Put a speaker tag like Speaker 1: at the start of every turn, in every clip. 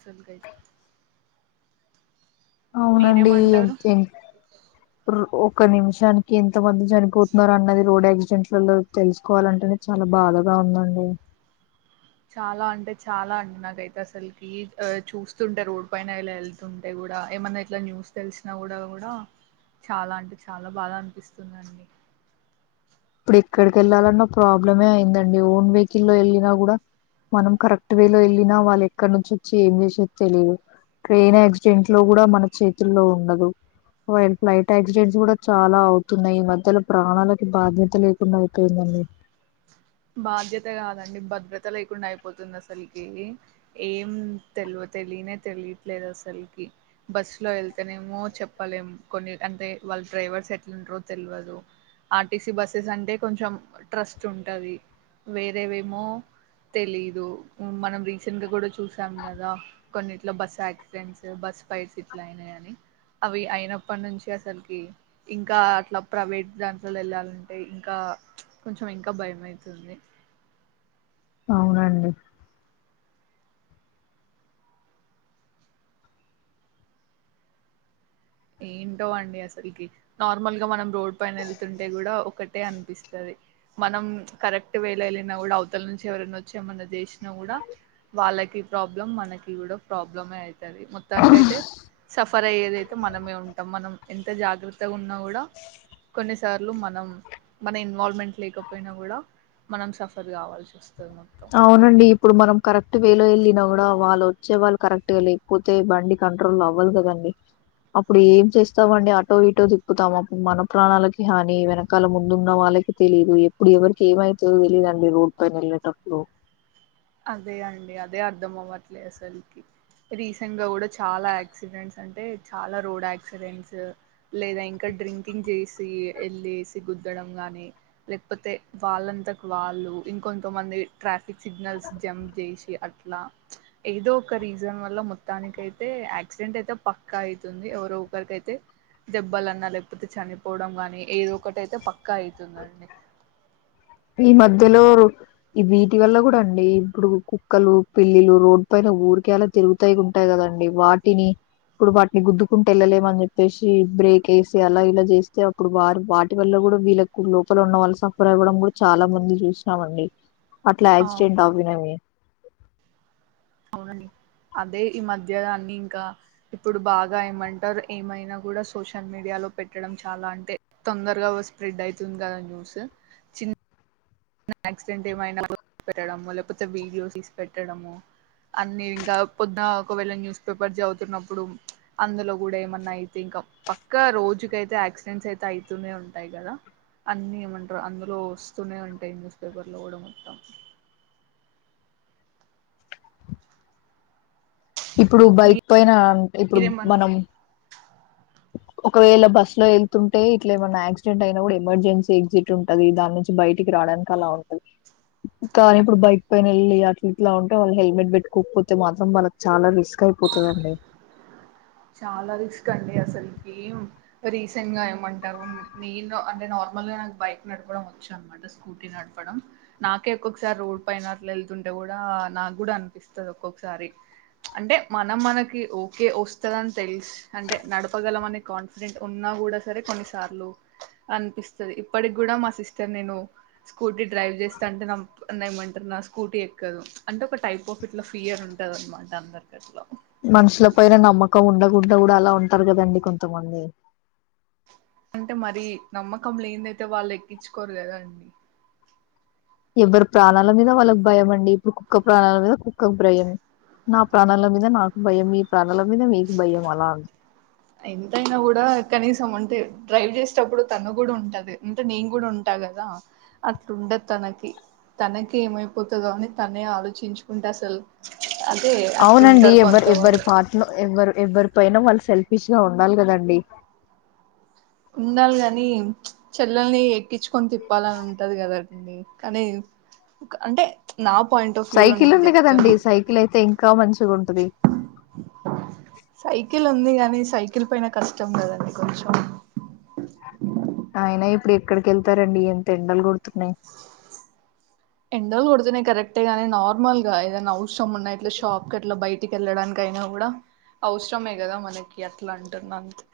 Speaker 1: చులుకైతే
Speaker 2: అవునండి ఎం ఎంత్ రు ఒక నిమిషానికి ఎం మంది చనిపోతున్నారు అన్నది రోడైన్ జంట్లలో తెలుసుకోవాలంటేనే చాలా బాధగా ఉందండి
Speaker 1: చాలా అంటే చాలా అండి నాకైతే అసలకి ఆ చూస్తుంటే రోడ్ పైన ఇలా వెళ్తుంటే ఏమన్నా ఇట్లా న్యూస్ తెలిసినా కూడా కూడా చాలా అంటే చాలా బాధ అనిపిస్తుంది అండి
Speaker 2: ఇప్పుడు ఎక్కడికి వెళ్ళాలన్న ప్రాబ్లమే అయిందండి ఓన్ వెహికల్ లో వెళ్ళినా కూడా మనం కరెక్ట్ వే లో వెళ్ళినా వాళ్ళు ఎక్కడి నుంచి వచ్చి ఏం చేసి తెలియదు ట్రైన్ యాక్సిడెంట్ లో కూడా మన చేతుల్లో ఉండదు ఫ్లైట్ యాక్సిడెంట్స్ కూడా చాలా అవుతున్నాయి ఈ మధ్యలో ప్రాణాలకి బాధ్యత లేకుండా ఐపోయిందండి
Speaker 1: బాధ్యత కాదండి భద్రత లేకుండా అయిపోతుంది అసలకి ఏం తెలివ తెలియనే తెలియట్లేదు అసలకి బస్సులో వెళ్తేనేమో చెప్పలేం కొన్ని అంటే వాళ్ళ డ్రైవర్స్ ఎట్లుంటారో తెలియదు ఆర్టీసీ బస్సెస్ అంటే కొంచెం ట్రస్ట్ ఉంటది వేరేవేమో తెలీదు మనం రీసెంట్ గా కూడా చూసాం కదా కొన్నిట్లో బస్ యాక్సిడెంట్స్ బస్ స్పైస్ ఇట్లైనై అని అవి అయినప్పటి నుంచి అసలకి ఇంకా అట్లా ప్రైవేట్ దాంట్లో వెళ్ళాలంటే ఇంకా క కొంచం ఇంకా భయం ఐతుంది
Speaker 2: అవునండి
Speaker 1: ఏంటో అండి అసలకి నార్మల్ గా మనం రోడ్ పైన వెళ్తుంటే కూడా ఒకటే అనిపిస్తది మనం కరెక్ట్ వేల వెళ్ళిన కూడా అవతల నుంచి ఎవరైనా వచి ఏమన్నా చేసిన కూడా వాళ్ళకి ప్రాబ్లం మనకి కూడా ప్రాబ్లమే అయితది మొత్తానికాయితే సఫర్ అయ్యేది మనమే ఉంటాం మనం ఎంత జాగ్రత్తగా ఉన్నా కూడా కొన్నిసార్లు మనం మన ఇన్వాల్వ్మెంట్ లేకపోయినా కూడా మనం సఫర్ కావాల్సి వస్తది మొత్తం
Speaker 2: అవునండి ఇప్పుడు మనం కరెక్ట్ ట్ వేలో వెళ్ళినా కూడా వాళ్ళు వచ్చే వాళ్ళు కరెక్ట్ గా లేకపోతే బండి కంట్రోల్ అవ్వదు కదండి అప్పుడు ఏం చేస్తామండి అటో ఇటో తిప్పుతాం మన ప్రాణాలకి హాని వెనకాల ముందున్న వాళ్ వాళ్ళకి తెలిదు ఎప్పుడు ఎవరికి ఏమైతదో తెలీదండి రోడ్డు పైన వెళ్ళేటప్పుడు
Speaker 1: అదే అండి అదే అర్ధం అవ్వట్లేదు అసలకి రీసెంట్ గా కూడా చాలా యాక్సిడెంట్స్ అంటే చాలా రోడ్ యాక్సిడెంట్స్ లేదా ఇంకా డ్రింకింగ్ చేసి ఎళ్ళేసి గుద్దడం గాని లేకపోతే వాళ్ళంతాకు వాళ్ళు ఇంకొంత మంది ట్రాఫిక్ సిగ్నల్స్ జంప్ చేసి అట్లా ఏదో ఒక రీజన్ వల్ల మొత్తానికియితే యాక్సిడెంట్ అయితే పక్కా అయితుంది ఎవరొకరికైతే దెబ్బలన్నా లేకపోతే చనిపోవడం గాని ఏదో ఒకటి అయితే పక్కా అయితుందండి.
Speaker 2: ఈ మధ్యలోరు ఈ వీటి వల్ల కూడా అండి ఇప్పుడు కుక్కలు పిల్లీలు రోడ్డు పైన ఊరికే అలా తిరుగుతాయి ఉంటాయి కదా అండి వాటిని ఇప్పుడు వాటిని గుద్దుకుంటూ వెళ్ళలేమని చెప్పేసి బ్రేక్ వేసి అలా ఇలా చేస్తే అప్పుడు వారు వాటి వల్ల కూడా వీళ్ళకు లోపల ఉన్న వాళ్ళు సఫర్ అవ్వడం కూడా చాలా మంది చూసినామండి అట్లా
Speaker 1: అవును
Speaker 2: యాక్సిడెంట్ అవినవి
Speaker 1: అవునండి అదే ఈ మధ్య దాన్ని ఇంకా ఇప్పుడు బాగా ఏమంటారు ఏమైనా కూడా సోషల్ మీడియాలో పెట్టడం చాలా అంటే తొందరగా స్ప్రెడ్ అయితుంది కదా న్యూస్ చిన్న యాక్సిడెంట్ ఏమైనా పెట్టడము లేకపోతే వీడియో తీసి పెట్టడము అన్ని ఇంకా పొద్దున ఒకవేళ న్యూస్ పేపర్ చదువుతున్నప్పుడు అందులో కూడా ఏమన్నా అయితే ఇంకా పక్క రోజుకైతే యాక్సిడెంట్స్ అయితే అయితూనే ఉంటాయి కదా. అన్ని ఏమంటరు అందులో వస్తూనే ఉంటాయి. న్యూస్ పేపర్ లో కూడా మొత్తం
Speaker 2: ఇప్పుడు బైక్ పైన ఇప్పుడు
Speaker 1: మీరేమన్నా
Speaker 2: మనం ఒకవేళ బస్సులో ఎళ్తుంటే ఇట్లా ఏమైన్నా యాక్సిడెంట్ అయిన కూడా ఎమర్జెన్సీ ఎగ్జిట్ ఉంటది దాని నుంచి బయటికి రావడానికి అలా ఉంటది. కానీ ఇప్పుడు బైక్ పైన వెళ్ళి ఇట్లా ఉంటే వాళ్ళు హెల్మెట్ పెట్టుకోపోతే మాత్రం వాళ్ళకి చాలా రిస్క్ అయిపోతదండి.
Speaker 1: చాలా రిస్క్ అండి. అసలుకి రీసెంట్ గా ఏమంటారు నేను అంటే నార్ మల్లి నాక్ బైక్ నడపడం వచ్చు అనమాట. స్కూటీ నడపడం నాకే ఒక్కొక్కసారి రోడ్ పైన అట్ల వెళ్తుంటే కూడా నాకు కూడా అనిపిస్తది. ఒక్కొక్కసారి అంటే మనం మనకి ఓకే వస్ వస్తదని తెలుసు అంటే నడపగలం అనే కాన్ఫిడెంట్ ఉన్నా కూడా సరే కొన్నిసార్లు అన్ ఇప్పటికి కూడా మా సిస్టర్ నేను స్కూటీ డ్రైవ్ చేస్తా అంటే నా ఏమంటరు స్కూటీ ఎక్కదు అంటే ఒక టైప్ ఆఫ్ ఇట్లా ఫియర్ ఉంటది అనమాట అందరు
Speaker 2: మనుషుల పైన నమ్మకం ఉండకుండా కూడా అలా ఉంటరు కదండి కొంతమంది
Speaker 1: అంటే మరి నమ్మకం లేన్దయితే వాళ్ళు ఎక్కించుకోరు కదాండి.
Speaker 2: ఎవ్వరి ప్రాణాల మీద వాళ్ళకి భయం అండి. ఇప్పుడు కుక్క ప్రాణాల మీద కుక్కకి భ్రయం నా ప్రాణాల మీద నాకు భయం. మీ ప్రాణాల మీద మీకు భయం అలా ఉం
Speaker 1: ఎంతయినా కూడా కనీసం ఉంటే డ్రైవ్ చేసేటప్పుడు తను గూడా ఉంటది. అంటే నేను కూడా ఉంటా. కదా అట్లుండద్ తనకి తనకి ఏమైపోతదో అని తనే ఆలోచించుకుంట అసలు అదే
Speaker 2: అవునండి
Speaker 1: అట్లుంటారు
Speaker 2: ఎవ్వరు ఎవ్వరి
Speaker 1: కొంతమంది
Speaker 2: పాట్లు ఎవ్వరు ఎవ్వరు పైన వాళ్ళు సెల్ఫీస్గా ఉండాలి కదండి.
Speaker 1: ఉండాలి కాని చెల్లెల్ని ఎక్కించుకొని తిప్పాలని ఉంటది కదండి కానీ అంటే నా పాయింట్ ఆఫ్ వ్యూ లో
Speaker 2: సైకిల్
Speaker 1: నేను
Speaker 2: ఉంది
Speaker 1: చెప్తాను
Speaker 2: కదండి. సైకిల్ అయితే ఇంకా మంచిగ ఉంటది.
Speaker 1: ఎక్కిలిపోయిన కష్టం కదండి కొంచెం
Speaker 2: అయినా ఇప్పుడు ఎక్కడికెళ్తారండి ఎంత ఎండలు కొడుతున్నాయ్.
Speaker 1: ఎండలు కొడుతున్నాయి కరెక్టే గాని, నార్మల్ గా ఏదైనా అవసరం ఉన్నా ఇట్లా షాప్ కట్లా బయ ఇంటిక వెళ్ళడానికైనా కూడా అవసరమే గదా మనకి అట్లా అంటున్నా అంతే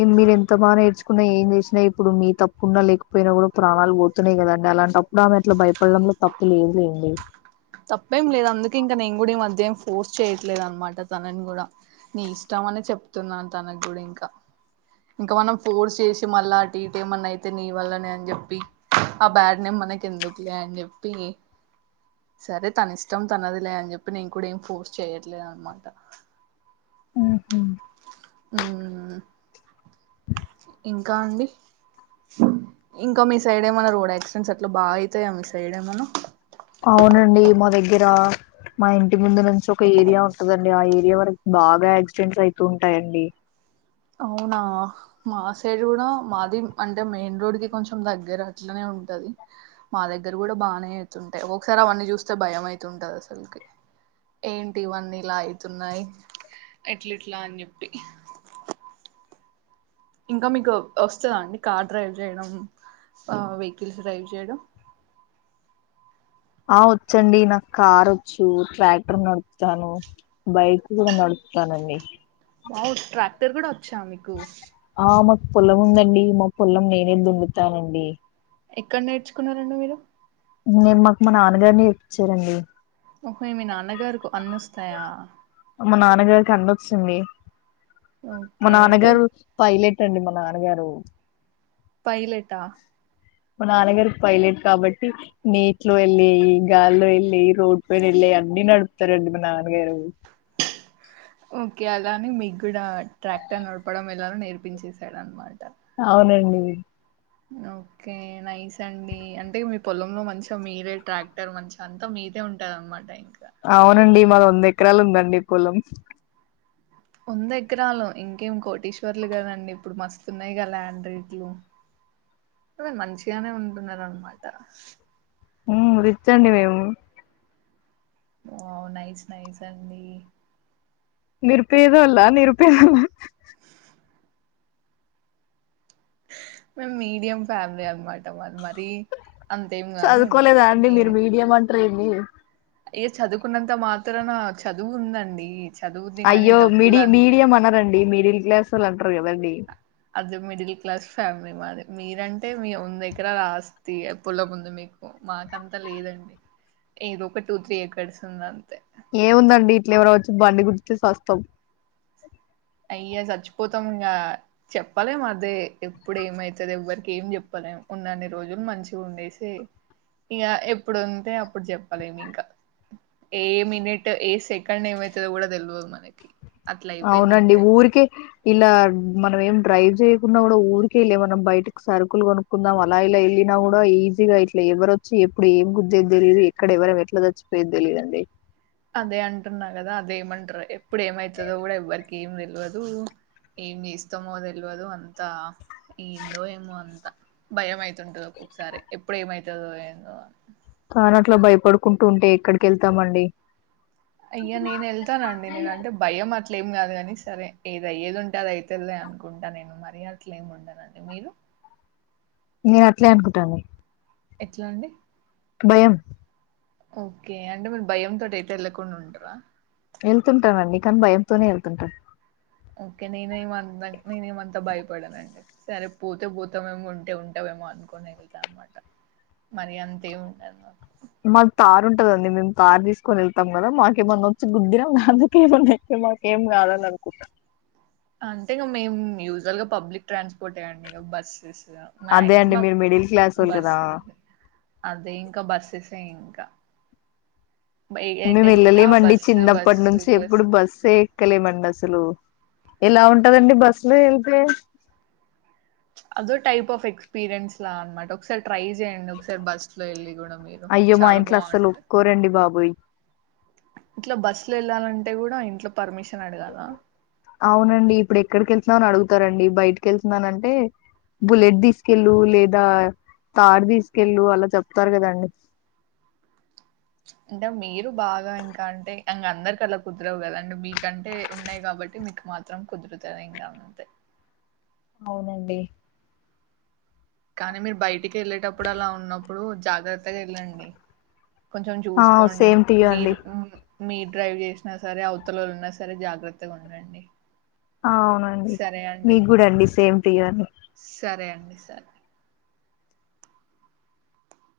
Speaker 2: ఏం మీరు ఎంత బా నేర్చుకున్నా ఏం చేసినా ఇప్పుడు మీ తప్పున్నా లేకపోయినా కూడా ప్రాణాలు పోతున్నాయి కదాం అలాంటప్పుడు ఆమె అట్ల భయపడడంలో తప్పు లేదు లేండి.
Speaker 1: తప్పేం లేదు. అందుకే ఇంకా నేను గుడా ఈ మధ్య ఫోర్స్ చేయట్లేదు అనమాట. తనని కూడా నీ ఇష్టం అని చెప్తున్నాను తనకు గుడా ఇంకా ఇంకా మనం ఫోర్స్ చేసి మళ్ళా అటు ఇటు ఏమన్నా అయితే నీ వల్లనే అని చెప్పి ఆ బ్యాడ్ నేమ్ మనకి ఎందుకులే అని చెప్పి సరే తన ఇష్టం. తనదిలే అని చెప్పి నేను కూడా ఏం ఫోర్స్ చెయట్లేదు అనమాట.
Speaker 2: ఉహు
Speaker 1: ఉ ఇంకా అండి ఇంకా మీ సైడ్ ఏమన్న రోడ్ యాక్సిడెంట్స్ అట్ల బాగ అయితాయా మీ సైడ్ ఏమన్నా
Speaker 2: అవునండి మా దగ్గరా మా ఇంటి ముందు నుంచి ఒక ఏరియా ఉంటదండి. ఆ ఏరియా వరకు బాగా యాక్సిడెంట్స్ అయితూ ఉంటాయండి.
Speaker 1: అవునా మా సైడ్ కూడా మాది అంటే మెయిన్ రోడ్ కి కొంచెం దగ్గర అట్లనే ఉంటది మా దగ్గర కూడా బానే అవుతుంటాయి. ఒక్కొకసారి అవన్నీ చూస్తే భయం అయితుంటది. అసలకి ఏంటి ఇవన్నీ ఇలా అయితున్నాయి ఎట్లట్లా అని చెప్పి ఇంకా మీకు వస్తదా అండి కార్ డ్రైవ్ చేయడం. ఆ వెయికిల్స్ డ్రైవ్ చేయడం
Speaker 2: ఆ వచ్చండి. నాకు కార్ వచ్చు. ట్రాక్టర్ నడుపుతాను. బైక్ కూడా నడుపు ట్లానండి
Speaker 1: వావ్ ట్రాక్టర్ కూడా వచ్చా మీకు
Speaker 2: ఆ మాకు పొలం ఉందండి. మా పొలం నేనే దున్నుతానండి.
Speaker 1: ఎక్కడ నేర్చుకున్నారండి మీరు
Speaker 2: నేను మాకు మా నాన్నగారి నేరిప్పించారండి
Speaker 1: ఒకే మీ నాన్నగారికు అన్ని వస్తయా
Speaker 2: మా నాన్నగారికి అన్న వచ్చింది మా
Speaker 1: ఓకే అంటే
Speaker 2: నాన్నగారు పైలెట్ ట్టండి మా నాన్నగారు
Speaker 1: పైలేటా
Speaker 2: మా నాన్నగారికి పైలట్ కాబట్టి నీటిలో వెళ్ళియి గాలిలో వెళ్ళేయి రోడ్డు పైన వెల్ అన్ని నడుపుతారు మా నాన్నగారు
Speaker 1: ఓకే అలానే మీగూడా ట్రాక్టర్ నడపడం ఎలా నేర్పించేసాడు అనమాట.
Speaker 2: అవునండి
Speaker 1: ఓకే నైస్ అండి. అంటే మీ పొలంలో మంచిగా మీరే ట్రాక్టర్ మంచి అంతా మీ యితే ఉంటా అమ్మ టైం
Speaker 2: అవునండి మాది వంద ఎకరాలు ఉందండి పొలం
Speaker 1: వంద ఎకరాలు ఇంకేం కోటీశ్వర్లు గదండి ఇప్పుడు మస్తున్నాయి కదా ఆండ్రయిడ్లు మంచిగానే ఉంటున్నారు అన్నమాట
Speaker 2: ఉ రిచ్ అండి మేము
Speaker 1: ఓ నయిస్ నయిస్ అండి
Speaker 2: నిరుపేదోళ్ళ నిరుపేద
Speaker 1: మేం మీడియం ఫ్యామిలీ అనమాట మాది మరి
Speaker 2: చదువుకోలేదా అండి. మీరు మీడియం అంటరు ఏంది
Speaker 1: అయ చదువుకున్నంత మాత్రనా చదువు ఉందండి చదువుది గాని
Speaker 2: అయ్యో
Speaker 1: డబ్బులు
Speaker 2: మీడి
Speaker 1: అంతే
Speaker 2: మీడియం అనరండి. మిడిల్ క్లాస్ వాళ్ళు అంటరు కదండీ.
Speaker 1: అది మిడిల్ క్లాస్ ఫ్యామిలీ మాది మీరంటే మీ ఉంద ఎకరాల ఆస్తి పొలము ఉంది మీకు మాకంతా లేదండి ఏదో ఒక టూ త్రీ ఎకర్స్ ఉంది అంతే
Speaker 2: ఏముందండి ఇట్ల ఎవరో వచ్చి బండి గుద్దితే సస్తాం.
Speaker 1: అయ్య చచ్చిపోతాం ఇంగా చెప్పలేం అదే ఎప్పుడు ఏమయితది ఎవ్వరిక ఏం చెప్పలేం. ఉన్న అన్ని రోజులు మంచిగా ఉండేసి ఇగ ఎప్పుడుంటే అప్పుడు చెప్పాలమి ఇంకా ఏ మినిట్ ఏ సెకండ్ ఏమైతదో కూడా తెల్వదు మనకి అట్లా అయిపోయింది అంత
Speaker 2: ఊరికె ఇలా మనం ఏం డ్రైవ్ చేయకున్నా కూడా ఊరిక వెళ్లే మనం బయటకి సరుకులు కొనుక్కుందాం అలా ఇలా వెళ్ళిన కూడా ఈజీగా ఇట్లా ఎవరొచ్చి ఎప్పుడు ఏం గుద్దేదిో తెలియదు. ఎక్కడ ఎవరం ఎట్లా చచ్చిపోయేద్ది తెలీదు అండి.
Speaker 1: అదే అంటున్నా కదా అదే ఏమంటరు ఎప్పుడు ఏమయితదో కూడా ఎవ్వరికి ఏం తెల్వదు. ఏమి ఇస్తమో తెల్వదు అంతా ఏందో ఏమో అంత భయం అయితుంటది. ఒక్కొక్కసారి ఎప్పుడు ఏమయితదో ఏందో
Speaker 2: తాన అట్లా భయపడుకుంటూ ఉంటే ఎక్కడికి వెళ్తామండి.
Speaker 1: అయ్యా నేను వెళ్తానండి నేనంటే భయం అ అట్లేం కాదు కాని సరే ఏదియ్యేది ఉంటే అది అయితదిలే అనుకుంటా నేను. మరీ అట్లేం ఉండనండి మీరు.
Speaker 2: నేను అట్లే అనుకుంటాండి
Speaker 1: ఎట్లా అండి
Speaker 2: భయం
Speaker 1: ఓకే అంటే మీరు భయంతో ఎటేళ్ళకుండా ఉంటారా
Speaker 2: వెళ్తుంటానండి కానీ భయంతోనే వెళ్తుంటాను.
Speaker 1: ఓకే నేనే మంత నేనేమంతా భయపడనండి సరే పోతే పోతామేము ఉంటే ఉంటాం మో అనుకోని వెళ్తా అన్నమాట మరి అంతే ఉండదు నాకు
Speaker 2: మాకు తారు ఉంటదండి. మేము కారు తీసుకొని వెళ్తాం. కదా మాకేమన్నా వచ్చి గుద్దిర అందుకేమ మాక ఏం కాదన్ అనుకుంటా
Speaker 1: అంతే ఇక మేము యూజువల్ గా పబ్లిక్ ట్రాన్స్పోర్ట్ అండి ఇక బస్సెస్
Speaker 2: అదే అండి
Speaker 1: మాక్సిమం
Speaker 2: మీరు మిడిల్ క్లాస్ వాళ్ళు కదా
Speaker 1: బస్సెస్ అదే ఇంకా బస్సెసే ఇంకా ఎ- ఎటు
Speaker 2: మేము
Speaker 1: వెళ్ళినా
Speaker 2: వెళ్ళలేమండి
Speaker 1: బస్సు
Speaker 2: చిన్నప్పటి
Speaker 1: బస్సు
Speaker 2: నుంచి ఎప్పుడు బస్సు ఎక్కలేమండి అసలు ఎలా ఉంటదండి బస్లో వెళ్తే
Speaker 1: అదో టైప్ ఆఫ్ ఎక్స్పీరియన్స్లా అన్నమాట ఒకసారి ట్రై చేయండి ఒకసారి బస్ లో వెళ్ళి కూడా మీరు
Speaker 2: అయ్యో మా
Speaker 1: చాలా
Speaker 2: ఇంట్లో అస్సలు
Speaker 1: బాగుంటాది
Speaker 2: ఒప్పుకోరండి బాబోయ్
Speaker 1: ఇట్లా బస్సు లో వెళ్ళాలంటే కూడా ఇంట్లో పర్మిషన్ అడగాలా
Speaker 2: అవునండి ఇప్పుడు ఎక్కడికెళ్తున్నా అని అడుగుతారండి బయటకి వెళ్తున్నాను అంటే బుల్లెట్ తీసుకెళ్ళు లేదా తార్ తీసుకెళ్ళు అలా చెప్తారు కదండి
Speaker 1: అంటే మీరు బాగా ఇంకా అంటే అందరికలా కుదరవు కదాండి మీకంటే ఉన్నాయి కాబట్టి కాబట్టి మీకు మాత్రం కుదురుతనంగా ఉంతే
Speaker 2: అవునండి
Speaker 1: కానీ మీరు బయటికి వెళ్ళేటప్పుడు అలా ఉన్నప్పుడు జాగ్రత్తగా వెళ్ళండి కొంచెం
Speaker 2: ఆ
Speaker 1: చూసుకోండి
Speaker 2: సేమ్ టు యూ అండి
Speaker 1: మీరు మీ డ్రైవ్ చేసిన సరే అవతలన్నా సరే జాగ్రత్తగా ఉండండి
Speaker 2: అవునండి
Speaker 1: సరే అండి
Speaker 2: మీకు కూడా అండి సేమ్ టీ ర్
Speaker 1: సరే సరే